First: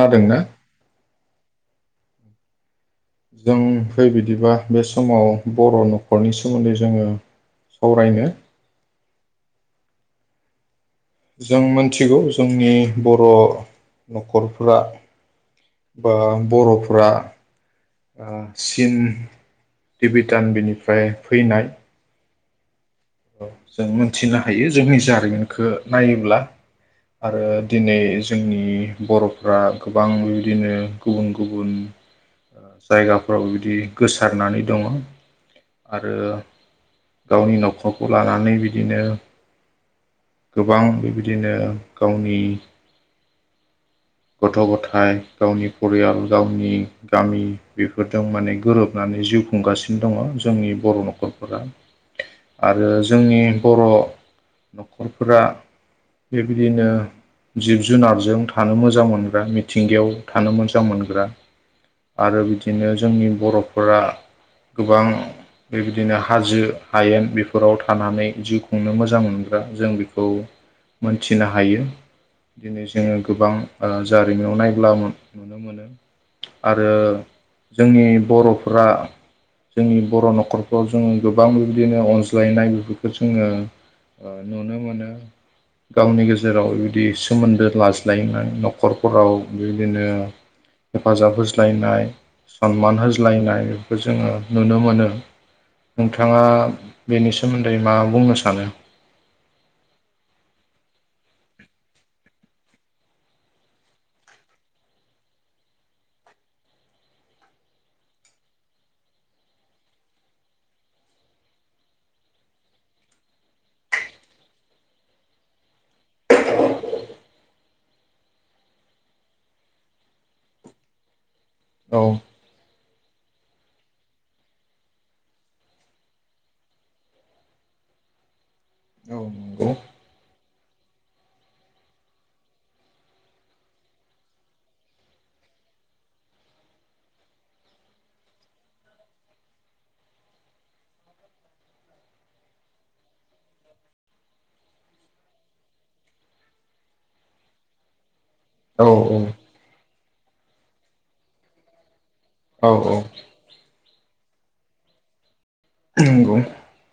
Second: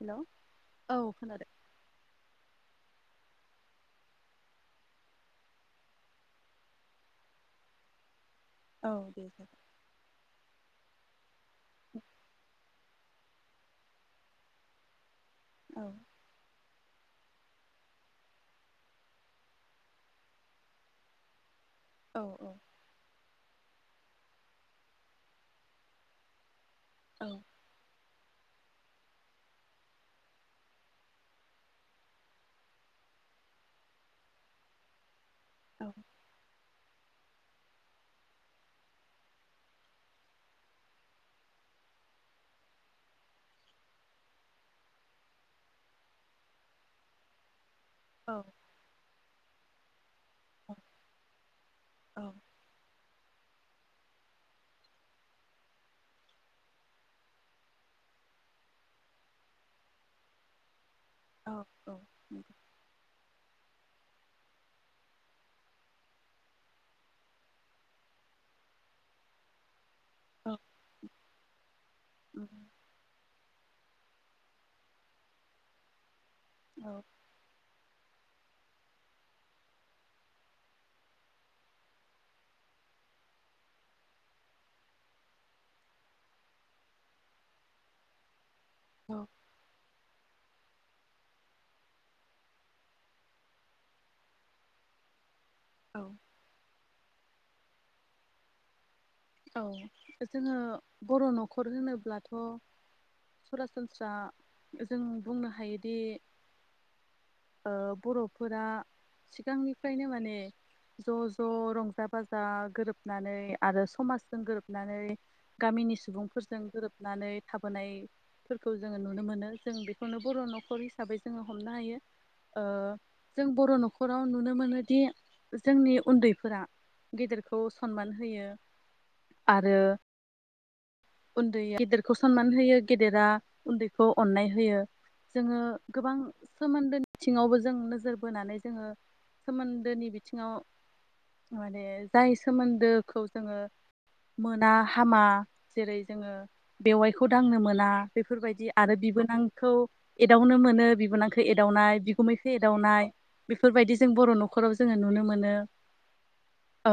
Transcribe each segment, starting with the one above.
हेल' औ खोनादों जों फै बिदिबा बे समाव बर' न'खरनि सोमोन्दै जोङो सावरायनो। औ दे जाबाय जों मिथिगौ जोंनि बर' न'खरफ्रा औ बा बरफ ्रा चिन भटान बिनिफ्राय फैनाय औ औ [inaudible] औ आरो दिनै जोंनि बर'फ्रा गोबां बेबायदिनो गुबुन गुबुन जायगाफोराव बेबायदि गोसारनानै दङ औ आरो गावनि न'खरखौ खौ लानानै बिदिनो गोबां बेबायदिनो गावनि गथ गथाय गावनि फरियाल गावनि गामि बेफोरजों माने गोरोबनानै जिउखौ हुंगासिम दङ जोंनि बर' न'खरफोरा औ आरो जोंनि बर' न'खरफोरा बेबायदिनो जिब जुनारजों थानो मोजां मोजां मोनग्रा मिथिंगायाव थानो मोजां मोनग्रा औ औ आरो नंगौ बिदिनो जोंनि बर गोबां बेबायदिनो हाजो हायेन बेफोराव थानानै जिउ खुंनो मोजां मोनग्रा जों बेखौ खौ मोनथिनो हायो उम दिनै जोंङो गोबां जारिमिन नायब्ला नुनो मोनो आरो औ जोंनि बर'फ्रा जोंनि बर‌ नखरफ्राव जोंङो गोबां बेबायदिनो अनज्लायनाय बेफोरखौ जोंङो नुनो मोनो गावनि गेजेराव बिबायदि सोमोन्दो लाज्लायनाय नख औ नखरफोराव बिदिनो हेफाजाब होज्लायनाय सनमान होज्लायनाय बेखौ जोंङो नुनो मोनो औ नोंथाङा बेनि सोमोन्दै मा बुंनो सानो औ जोङो बर नखर होनोब्लाथ सरासनस्रा जों बुंनो हायोदि बरफोरा सिगांनिफ्रायनो माने ज ज रंजा बाजा गोरोबनानै आरो समाज जों गोरोबनानै गामिनि सुबुंफोरजों गोरोबनानै थाबोनायफोरखौ जोङो नुनो मोनो जों बेखौनो बर' न'खर हिसाबै जोंङो हमनो हायो औ ओ जों बर नखराव नुनो मोनोदि जोंनि उन्दैफोरा गेदेरखौ सनमान होयो औ नंगौ आरो उन्दै गेदेरखौ सनमान होयो गेदेरा उन्दैखौ अननाय होयो जोंङो गोबां सोमोन्दोनिथिङावबो जों नोजोर बोनानै जोंङो सोमोन्दोनि बिथिङाव माने जाय सोमोन्दोखौ जोंङो मोना हामा जेरै जोंङो बेवाइखौ दांनो मोना बेफोरबायदि औ आरो बिबोनांखौ एदावनो मोनो बिबोनांखौ एदावनाय गुमैखौ औ औ एदावनाय बेफोरबायदि जों बर नखराव जोंङो नुनो मोनो नंगौ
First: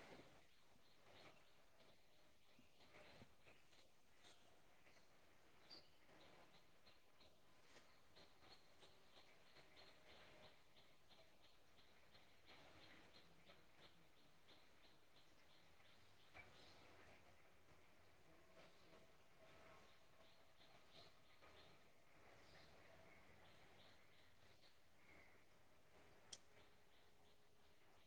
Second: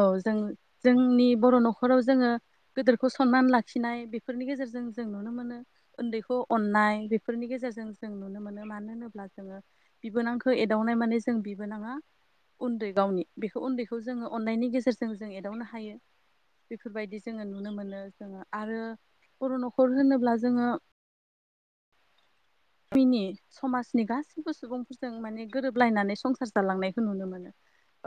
जों जोंनि बर नखराव जोंङो गेदिरखौ सनमान लाखि खिनाय बेफोरनि गेजेरजों जों नुनो मोनो। उन्दैखौ अननाय बेफोरनि गेजेरजों जों नुनो मोनो मानो होनोब्ला जोंङो बिबोनांखौ एदावनाय माने जों बिबोनाङा उन्दै गावनि बेखौ उन्दैखौ जोंङो अननायनि गेजेरजों जों एदावनो हायो बेफोरबायदि जोंङो नुनो मोनो जोंङो आरो बर नखर होनोब्ला जोंङो मिनि समाजनि गासैबो सुबुंफोरजों माने गोरोबलायनानै संसार जालांनायखौ नुनो मोनो।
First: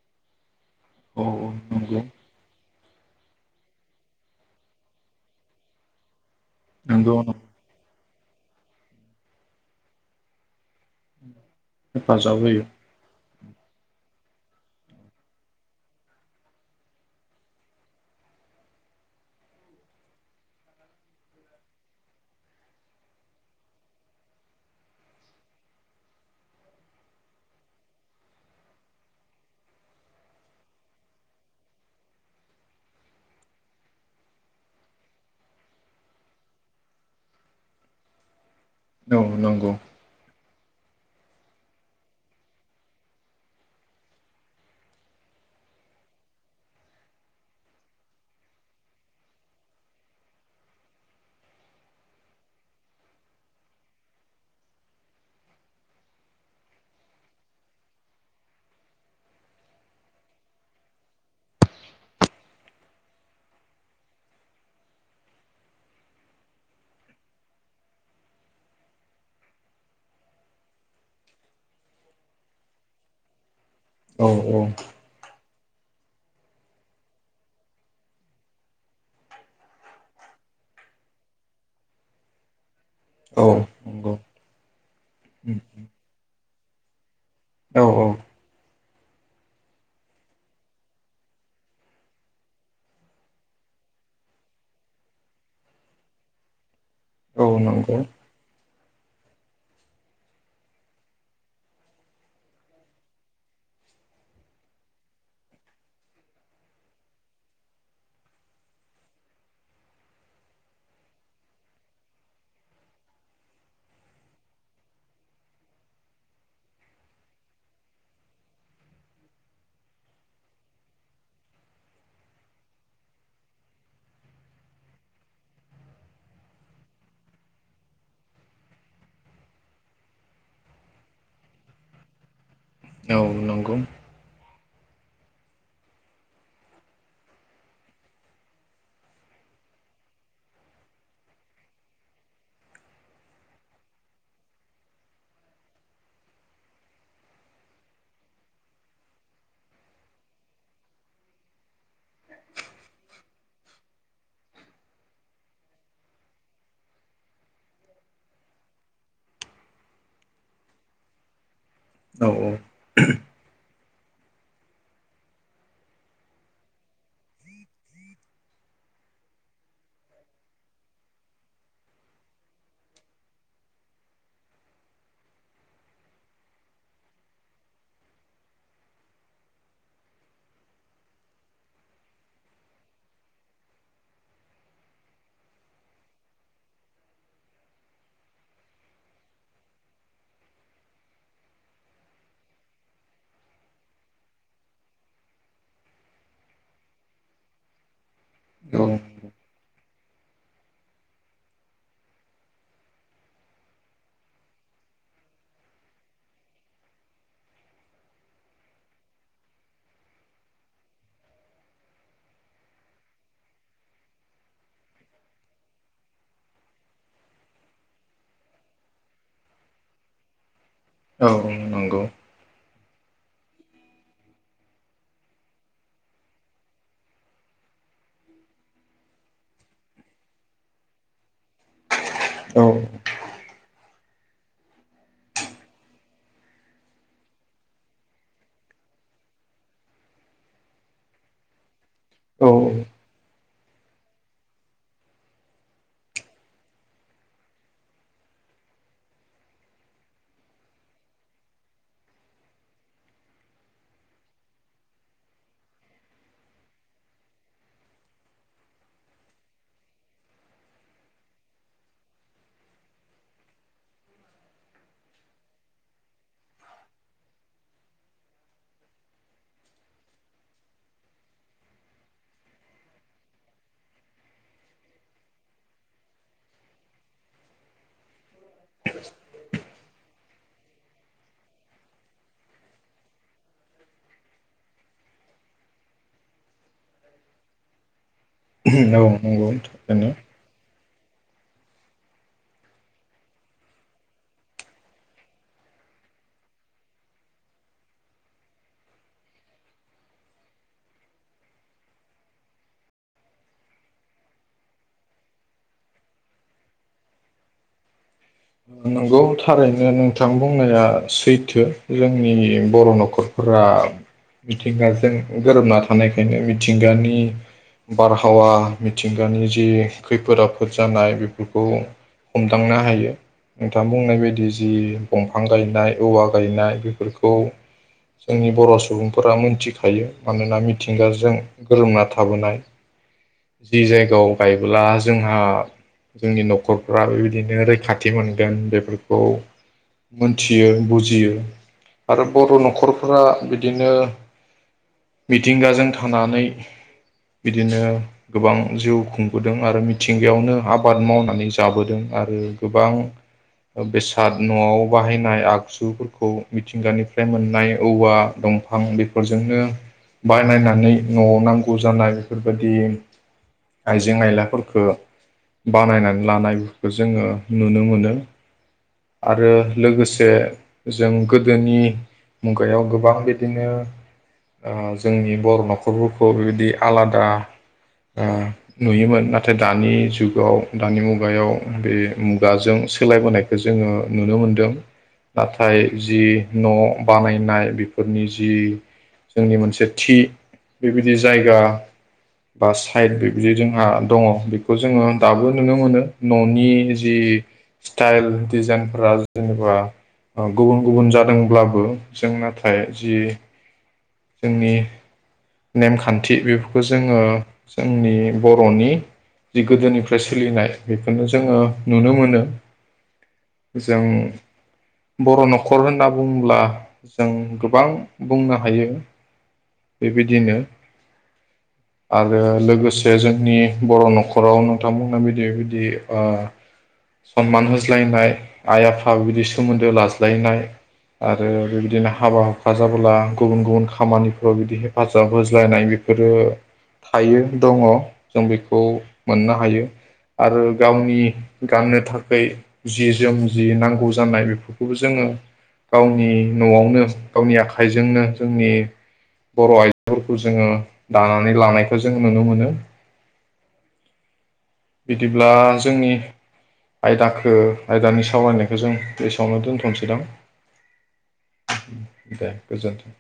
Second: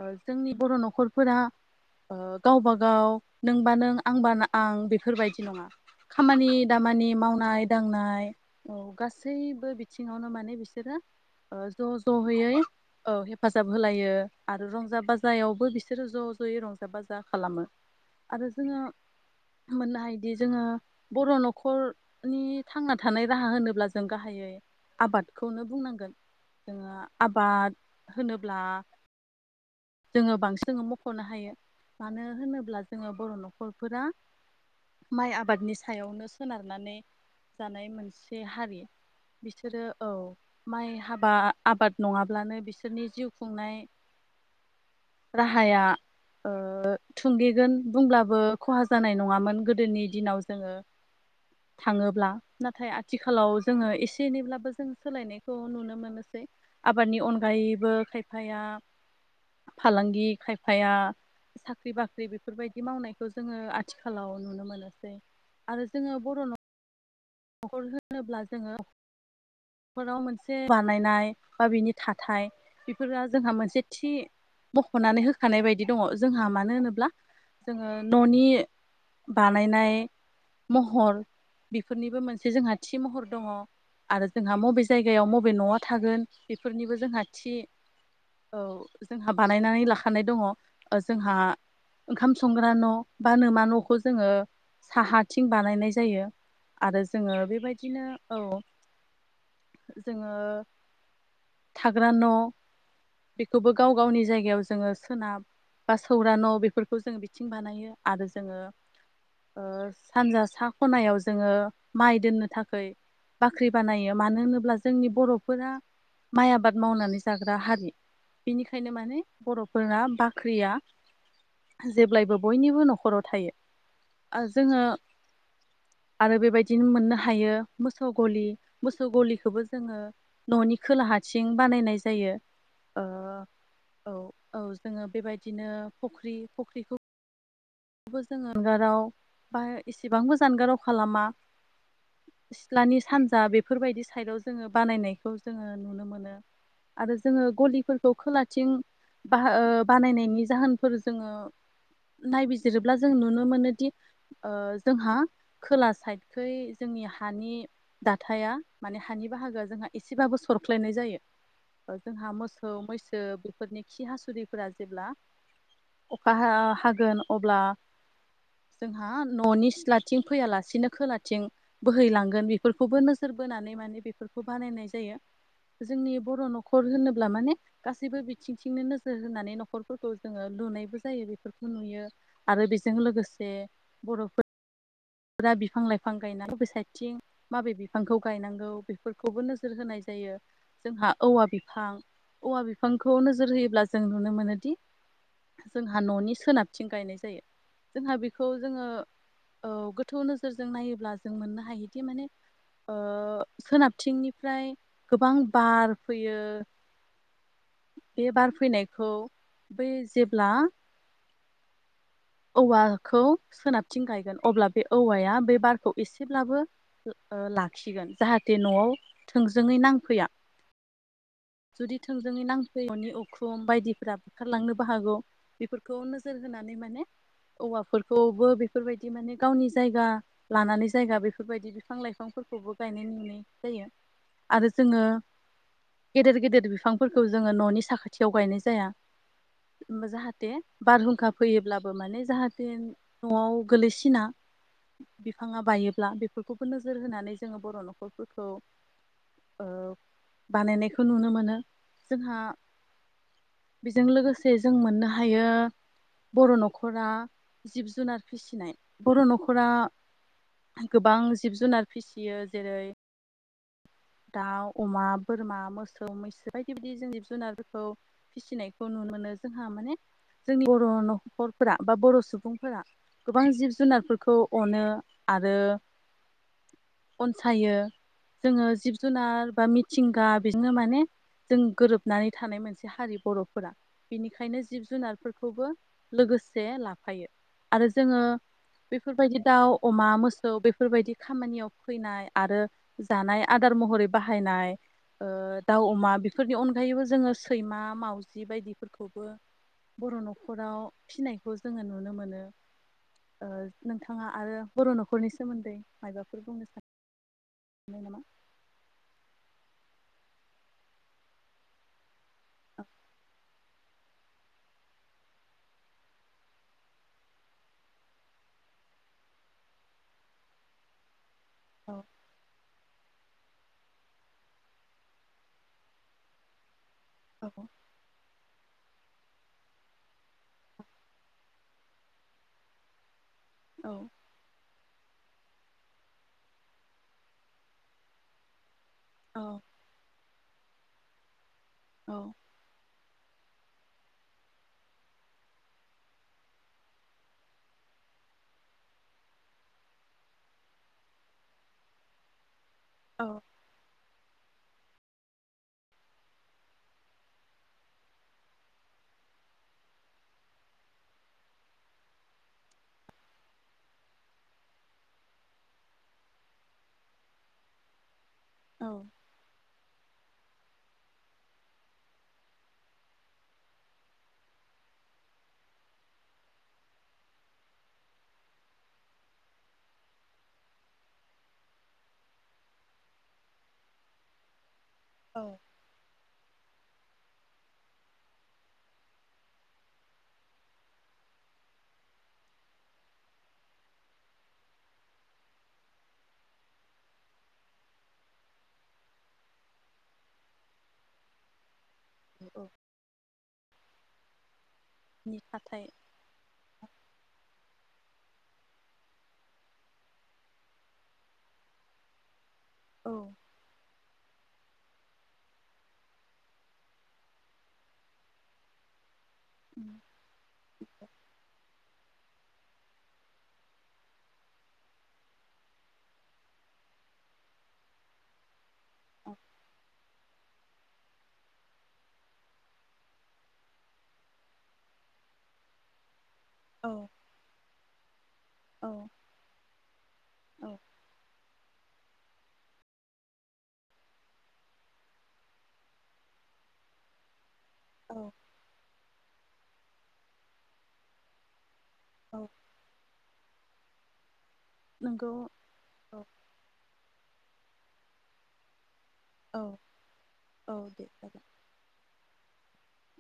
ओ जोंनि बर औ नखरफोरा औ नंगौ ओ गावबा गाव नोंबा नों आंबा ना आं बेफोरबायदि खामानि दामानि नंगौ मावनाय-दांनाय औ गासैबो बिथिंङावनो माने बिसोरो ओ ज ज हेफाजाब होयै होयो। औ हे फाजाब होलायो आरो रंजा-बाजायावबो बिसोरो ज' ज'यै रंजा-बाजा खालामो आरो जोंङो मोननो हायो दि जोंङो बर' न'खरनि थांना थानाय राहा होनोब्ला जों गाहायै आबादखौनो बुंनांगोनजोंङो आबाद होनोब्ला जोंङो बांसिन मख'नो हायो, मानो होनोब्ला जोंङो बर' न'खरफोरा माइ आबादनि सायावनो सोनारनानै जानाय मोनसे हारि। औ नंगौ बिसोरो औ। माइ हाबा आबाद नङाब्लानो बिसोरनि जिउ खुंनाय राहाया ओ थुंगेगोन बुंब्लाबो खहा जानाय नङामोन गोदोनि दिनाव जोंङो थाङोब्ला नाथाय आथिखालाव जोंङो एसे एनैब्लाबो जों सोलायनायखौ नुनो मोनोसै आबादनि अनगायैबो खायफाया फालांगि खायफाया साख्रि बाख्रि बेफोरबायदि मावनायखौ जोंङो आथिखालाव नुनो मोनोसै। आरो जोंङो बर' नख न'खर होनोब्ला जोंङो नख'राव मोनसे बानायनाय बा बिनि थाथाय बेफोराल जोंहा मोनसे औ औ। खानाय बायदि दङ जोंहा मानो होनोब्ला जोङो न'नि बानायनाय महर बेफोरनिबो मोनसे जोंहा खाथि महर दङ औ नंगौ आरो जोंहा मबे जायगायाव बबे न'आ थागोन बेफोरनिबो जोंहा थि औ औ औ। जोंहा बानायनानै लाखानाय दङ ओ जोंहा ओंखाम संग्रा न' बा न'मा न'खौ जोङो साहाथिं बानायनाय जायो आरो जोङो औ नंगौ बेबायदिनो औ जोंङो थाग्रा न' बेखौबो गाव गावनि जायगायाव जोङो सोनाब बा सौरा न' बेफोरखौ जोङो बिथिं बानायो आरो जोङो ओ सानजा सा खनायाव जोङो माइ दोननो थाखाय बाख्रि बानायो मानो होनोब्ला जोंनि बर'फोरा माइ आबाद मावनानै जाग्रा हारि। बेनिखायनो माने बर'फोराना बाख्रिया जेब्लायबो बयनिबो न'खराव थायो। ओजोङो आरो बेबायदिनो मोननो हायो मोसौ गलि, मोसौ गलिखौबो जोङो न'नि खोलाहाथिं बानायनाय जायो। औ नंगौ ओ औ जोङो बेबायदिनो फख्रि, फख्रिखौ बो जानगाराव बा एसेबांबो जानगाराव खालामा, सिथ्लानि सानजा बेफोरबायदि साइदाव जोङो बानायनायखौ जोङो नुनो मोनो। आरो जोङो गलिफोरखौ खोलाथिं बाहा ओ बानायनायनि जाहोनफोर जोङो नायबिजि रोब्ला जों नुनो मोनोदि ओ जोंहा खोला साइदखै जोंनि हानि दाथाया माने हानि बाहागोआ जोंहा एसेबाबो सरख्लायनाय जायो। ओ जोंहा औ मोसौ मैसो बेफोरनि खि हासुदैफोरा जेब्ला अखा हा-हागोन। अब्ला जोंहा न'नि सिथ्लाथिं फैयालासिनो खोलाथिं बोहैलांगोन बेफोरखौबो नोजोर बोनानै माने बेफोरखौ बानायनाय जायो, जोंनि बर' न'खर होनोब्ला माने गासैबो बिथिंथिंनो नोजोर होनानै न'खरफोरखौ जोङो लुनायबो जायो बेफोरखौ नुयो। आरो बेजों लोगोसे बर'फोर रा बिफां लाइफां गायनाय बबे साइथिं माबे बिफांखौ गायनांगौ बेफोरखौबो नोजोर होनाय जायो, जोंहा औवा बिफां औवा बिफांखौ नोजोर होयोब्ला जों नुनो मोनोदि जोंहा न'नि सोनाबथिं गायनाय जायो जोंहा बे खौ औ जोङो थौ नोजोरजों नायोब्ला जों मोननो हायोदि माने ओ सोनाबथिंनिफ्राय गोबां बार फैयो, बे बार फैनायखौ बै जेब्ला औवाखौ सोनाबथिं गायगोन अब्ला बे औवाया बे बारखौ एसेब्लाबो ओ लाखिगोन जाहाथे न'आव थोंजोङै नांफैया। औ जुदि नंगौ थोंजोङै नांफैयो न'नि उ खुम बायदिफोरा बुखारलांनोबो हागौ बेफोरखौ नोजोर होनानै माने औवाफोरखौबो बेफोरबायदि माने गावनि जायगा लानानै जायगा बेफोरबायदि बिफां औ लाइफांफोरखौबो गायनाय नुनाय जायो आरो जोङो गेदेर गेदेर बिफांफोरखौ जोङो न'नि साखाथियाव गायनाय जाया जाहाथे बारहुंखा फैयोब्ला माने औ औ जाहाथे न'आव गोलैसिना बिफाङा बायोब्ला बेफोरखौबो नोजोर होनानै जोङो बर' न'खरफोरखौ ओ बानायनायखौ नुनो मोनो जोंहा बेजों लोगोसे जों मोननो हायो बर' न'खरा जिब जुनार फिसिनाय। बर' न'खरा गोबां जिब जुनार फिसियो जेरै दाउ, अमा, बोरमा, मोसौ, मैसो बायदि बायदि जों जिब जुनारफोरखौ फिसिनायखौ नुनो मोनो जोंहा माने जोंनि बर' न'खरफोरा बा बर' सुबुंफोरा गोबां जिब जुनारफोरखौ अनो आरो अनसायो जोङो जुनार बा मिथिं गा बेजोंनो माने जों गोरोबनानै थानाय मोनसे हारि बर'फोरा बेनिखायनो जिब जुनारफोरखौबो लोगोसे लाफायो आरो जोङो बेफोरबायदि नंगौ दाउ, थारैनो अमा, मोसौ बे बेफोरबायदि खामानियाव फैनाय आरो जानाय आदा आदार महरै बाहायनाय ओ दाउ अमा बेफोरनि अनगायैबो जोङो सैमा मावजि बायदिफोरखौबो बर' न'खराव फिसिनायखौ जोङो नुनो मोनो ओ नोंथाङा आरो बर' न'खरनि सोमोन्दै मायबाफोर बुंनो सानो [unintelligible] गौ थारैनो नोंथां बुंनाया सैथो जों जोंनि बर' न'खरफोर मिथिंगाजों गोरोबना थानायखायनो मिथिंगानि बारहावा मिथिंगानि जिखैफोद आफोद जानाय बे फोरखौ औ हमदांनो हायो। नोंथां बुंनाय बायदि जि दंफां गायनाय औवा गायनाय। फोरखौ औ जोंनि बर' स सुबुंफोरा मोनथिखायो मानोना मिथिंगाजों गोरोबना थाबोनाय जि औ जायगायाव गायबोला जोंहा जोंनि न'खरफ्रा बेबायदिनो रैखाथि मोन गोन बेफोर खौ औ मोनथि [unintelligible] बुजियो। औ आरो बर' न'खरफोरा बिदि बिदिनो मिथिंगाजों थानानै बिदिनो गोबां जिउ खुंबोदों आरो मिथिंगायावनो आबाद मावनानै जाबोदों आरो गोबां औ बेसाद न'आव बाहायनाय आगजुफोरखौ मिथिंगानिफ्राय मोननाय औवा दंफां बेफोरजोंनो बानायनानै न'आव नांगौ जानाय बेफोरबायदि आइजें आयलाफोरफोरखो बानायनानै लानायफोरखो जोङो नुनो मोनो। औ आरो लोगोसे [unintelligible] जों गोदोनि मुगायाव गोबां बिदिनो ओ जोंनि बर' न'खरफोरखौ बेबायदि आलादा ओ नुयोमोन। नाथाय दानि जुगाव दानि मुगायाव बे मुगाजों सोलायबोनायखौ जोङो नुनो मोनदों। औ नाथाय जि न' बानायनाय बेफोरनि जि जोंनि मोनसे थि बेबायदि जायगा बा साइद बेबायदि जोंहा दङ बेखौ जोङो दाबो नुनो मोनो न'नि जि स्टाइल डिजाइनफोरा जेनेबा गुबुन गुबुन जादोंब्लाबो जों औ नाथाय जि जोंनि नि थाथाय नेमखान्थि बेफोरखौ जोङो जोंनि बर'नि जि गोदोनिफ्राय सोलिनाय बेखौनो जोङो नुनो मोनो। औ जों। बर' न'खर होनना बुंब्ला जों गोबां बुंनो हायो। बेबायदिनो आ रो लोगोसे जोंनि बर' न'खराव नोंथांमोननो बिदि बिदि ओ सनमान होज्लायनाय। आइ आफा बिदि सोमोन्दो ला यनाय आरो बेबायदिनो हाबा हुफखा जाबोला गुबुन गुबुन खामानिफोराव बिदि हेफाजाब होज्लायनाय बेफोर ओ औ थायो दङ। जों बिखौ औ मोननो हायो आरो औ गावनि गाननो थाखै जि जोम जि नांगौ जानाय बेफोरखौबो जोङो गावनि न'आवनो गावनि आख खाइजोंनो जोंनि बर' [unintelligible] जोङो दानानै लानाय खौ जों नुनो औ मोनो। नंगौ बिदिब्ला जोंनि औ आयदाखो आयदानि सावरायनायखौ जों बेसआवनो औ दोनथ'सै दां औ दे जागोन दे गोजोनथों।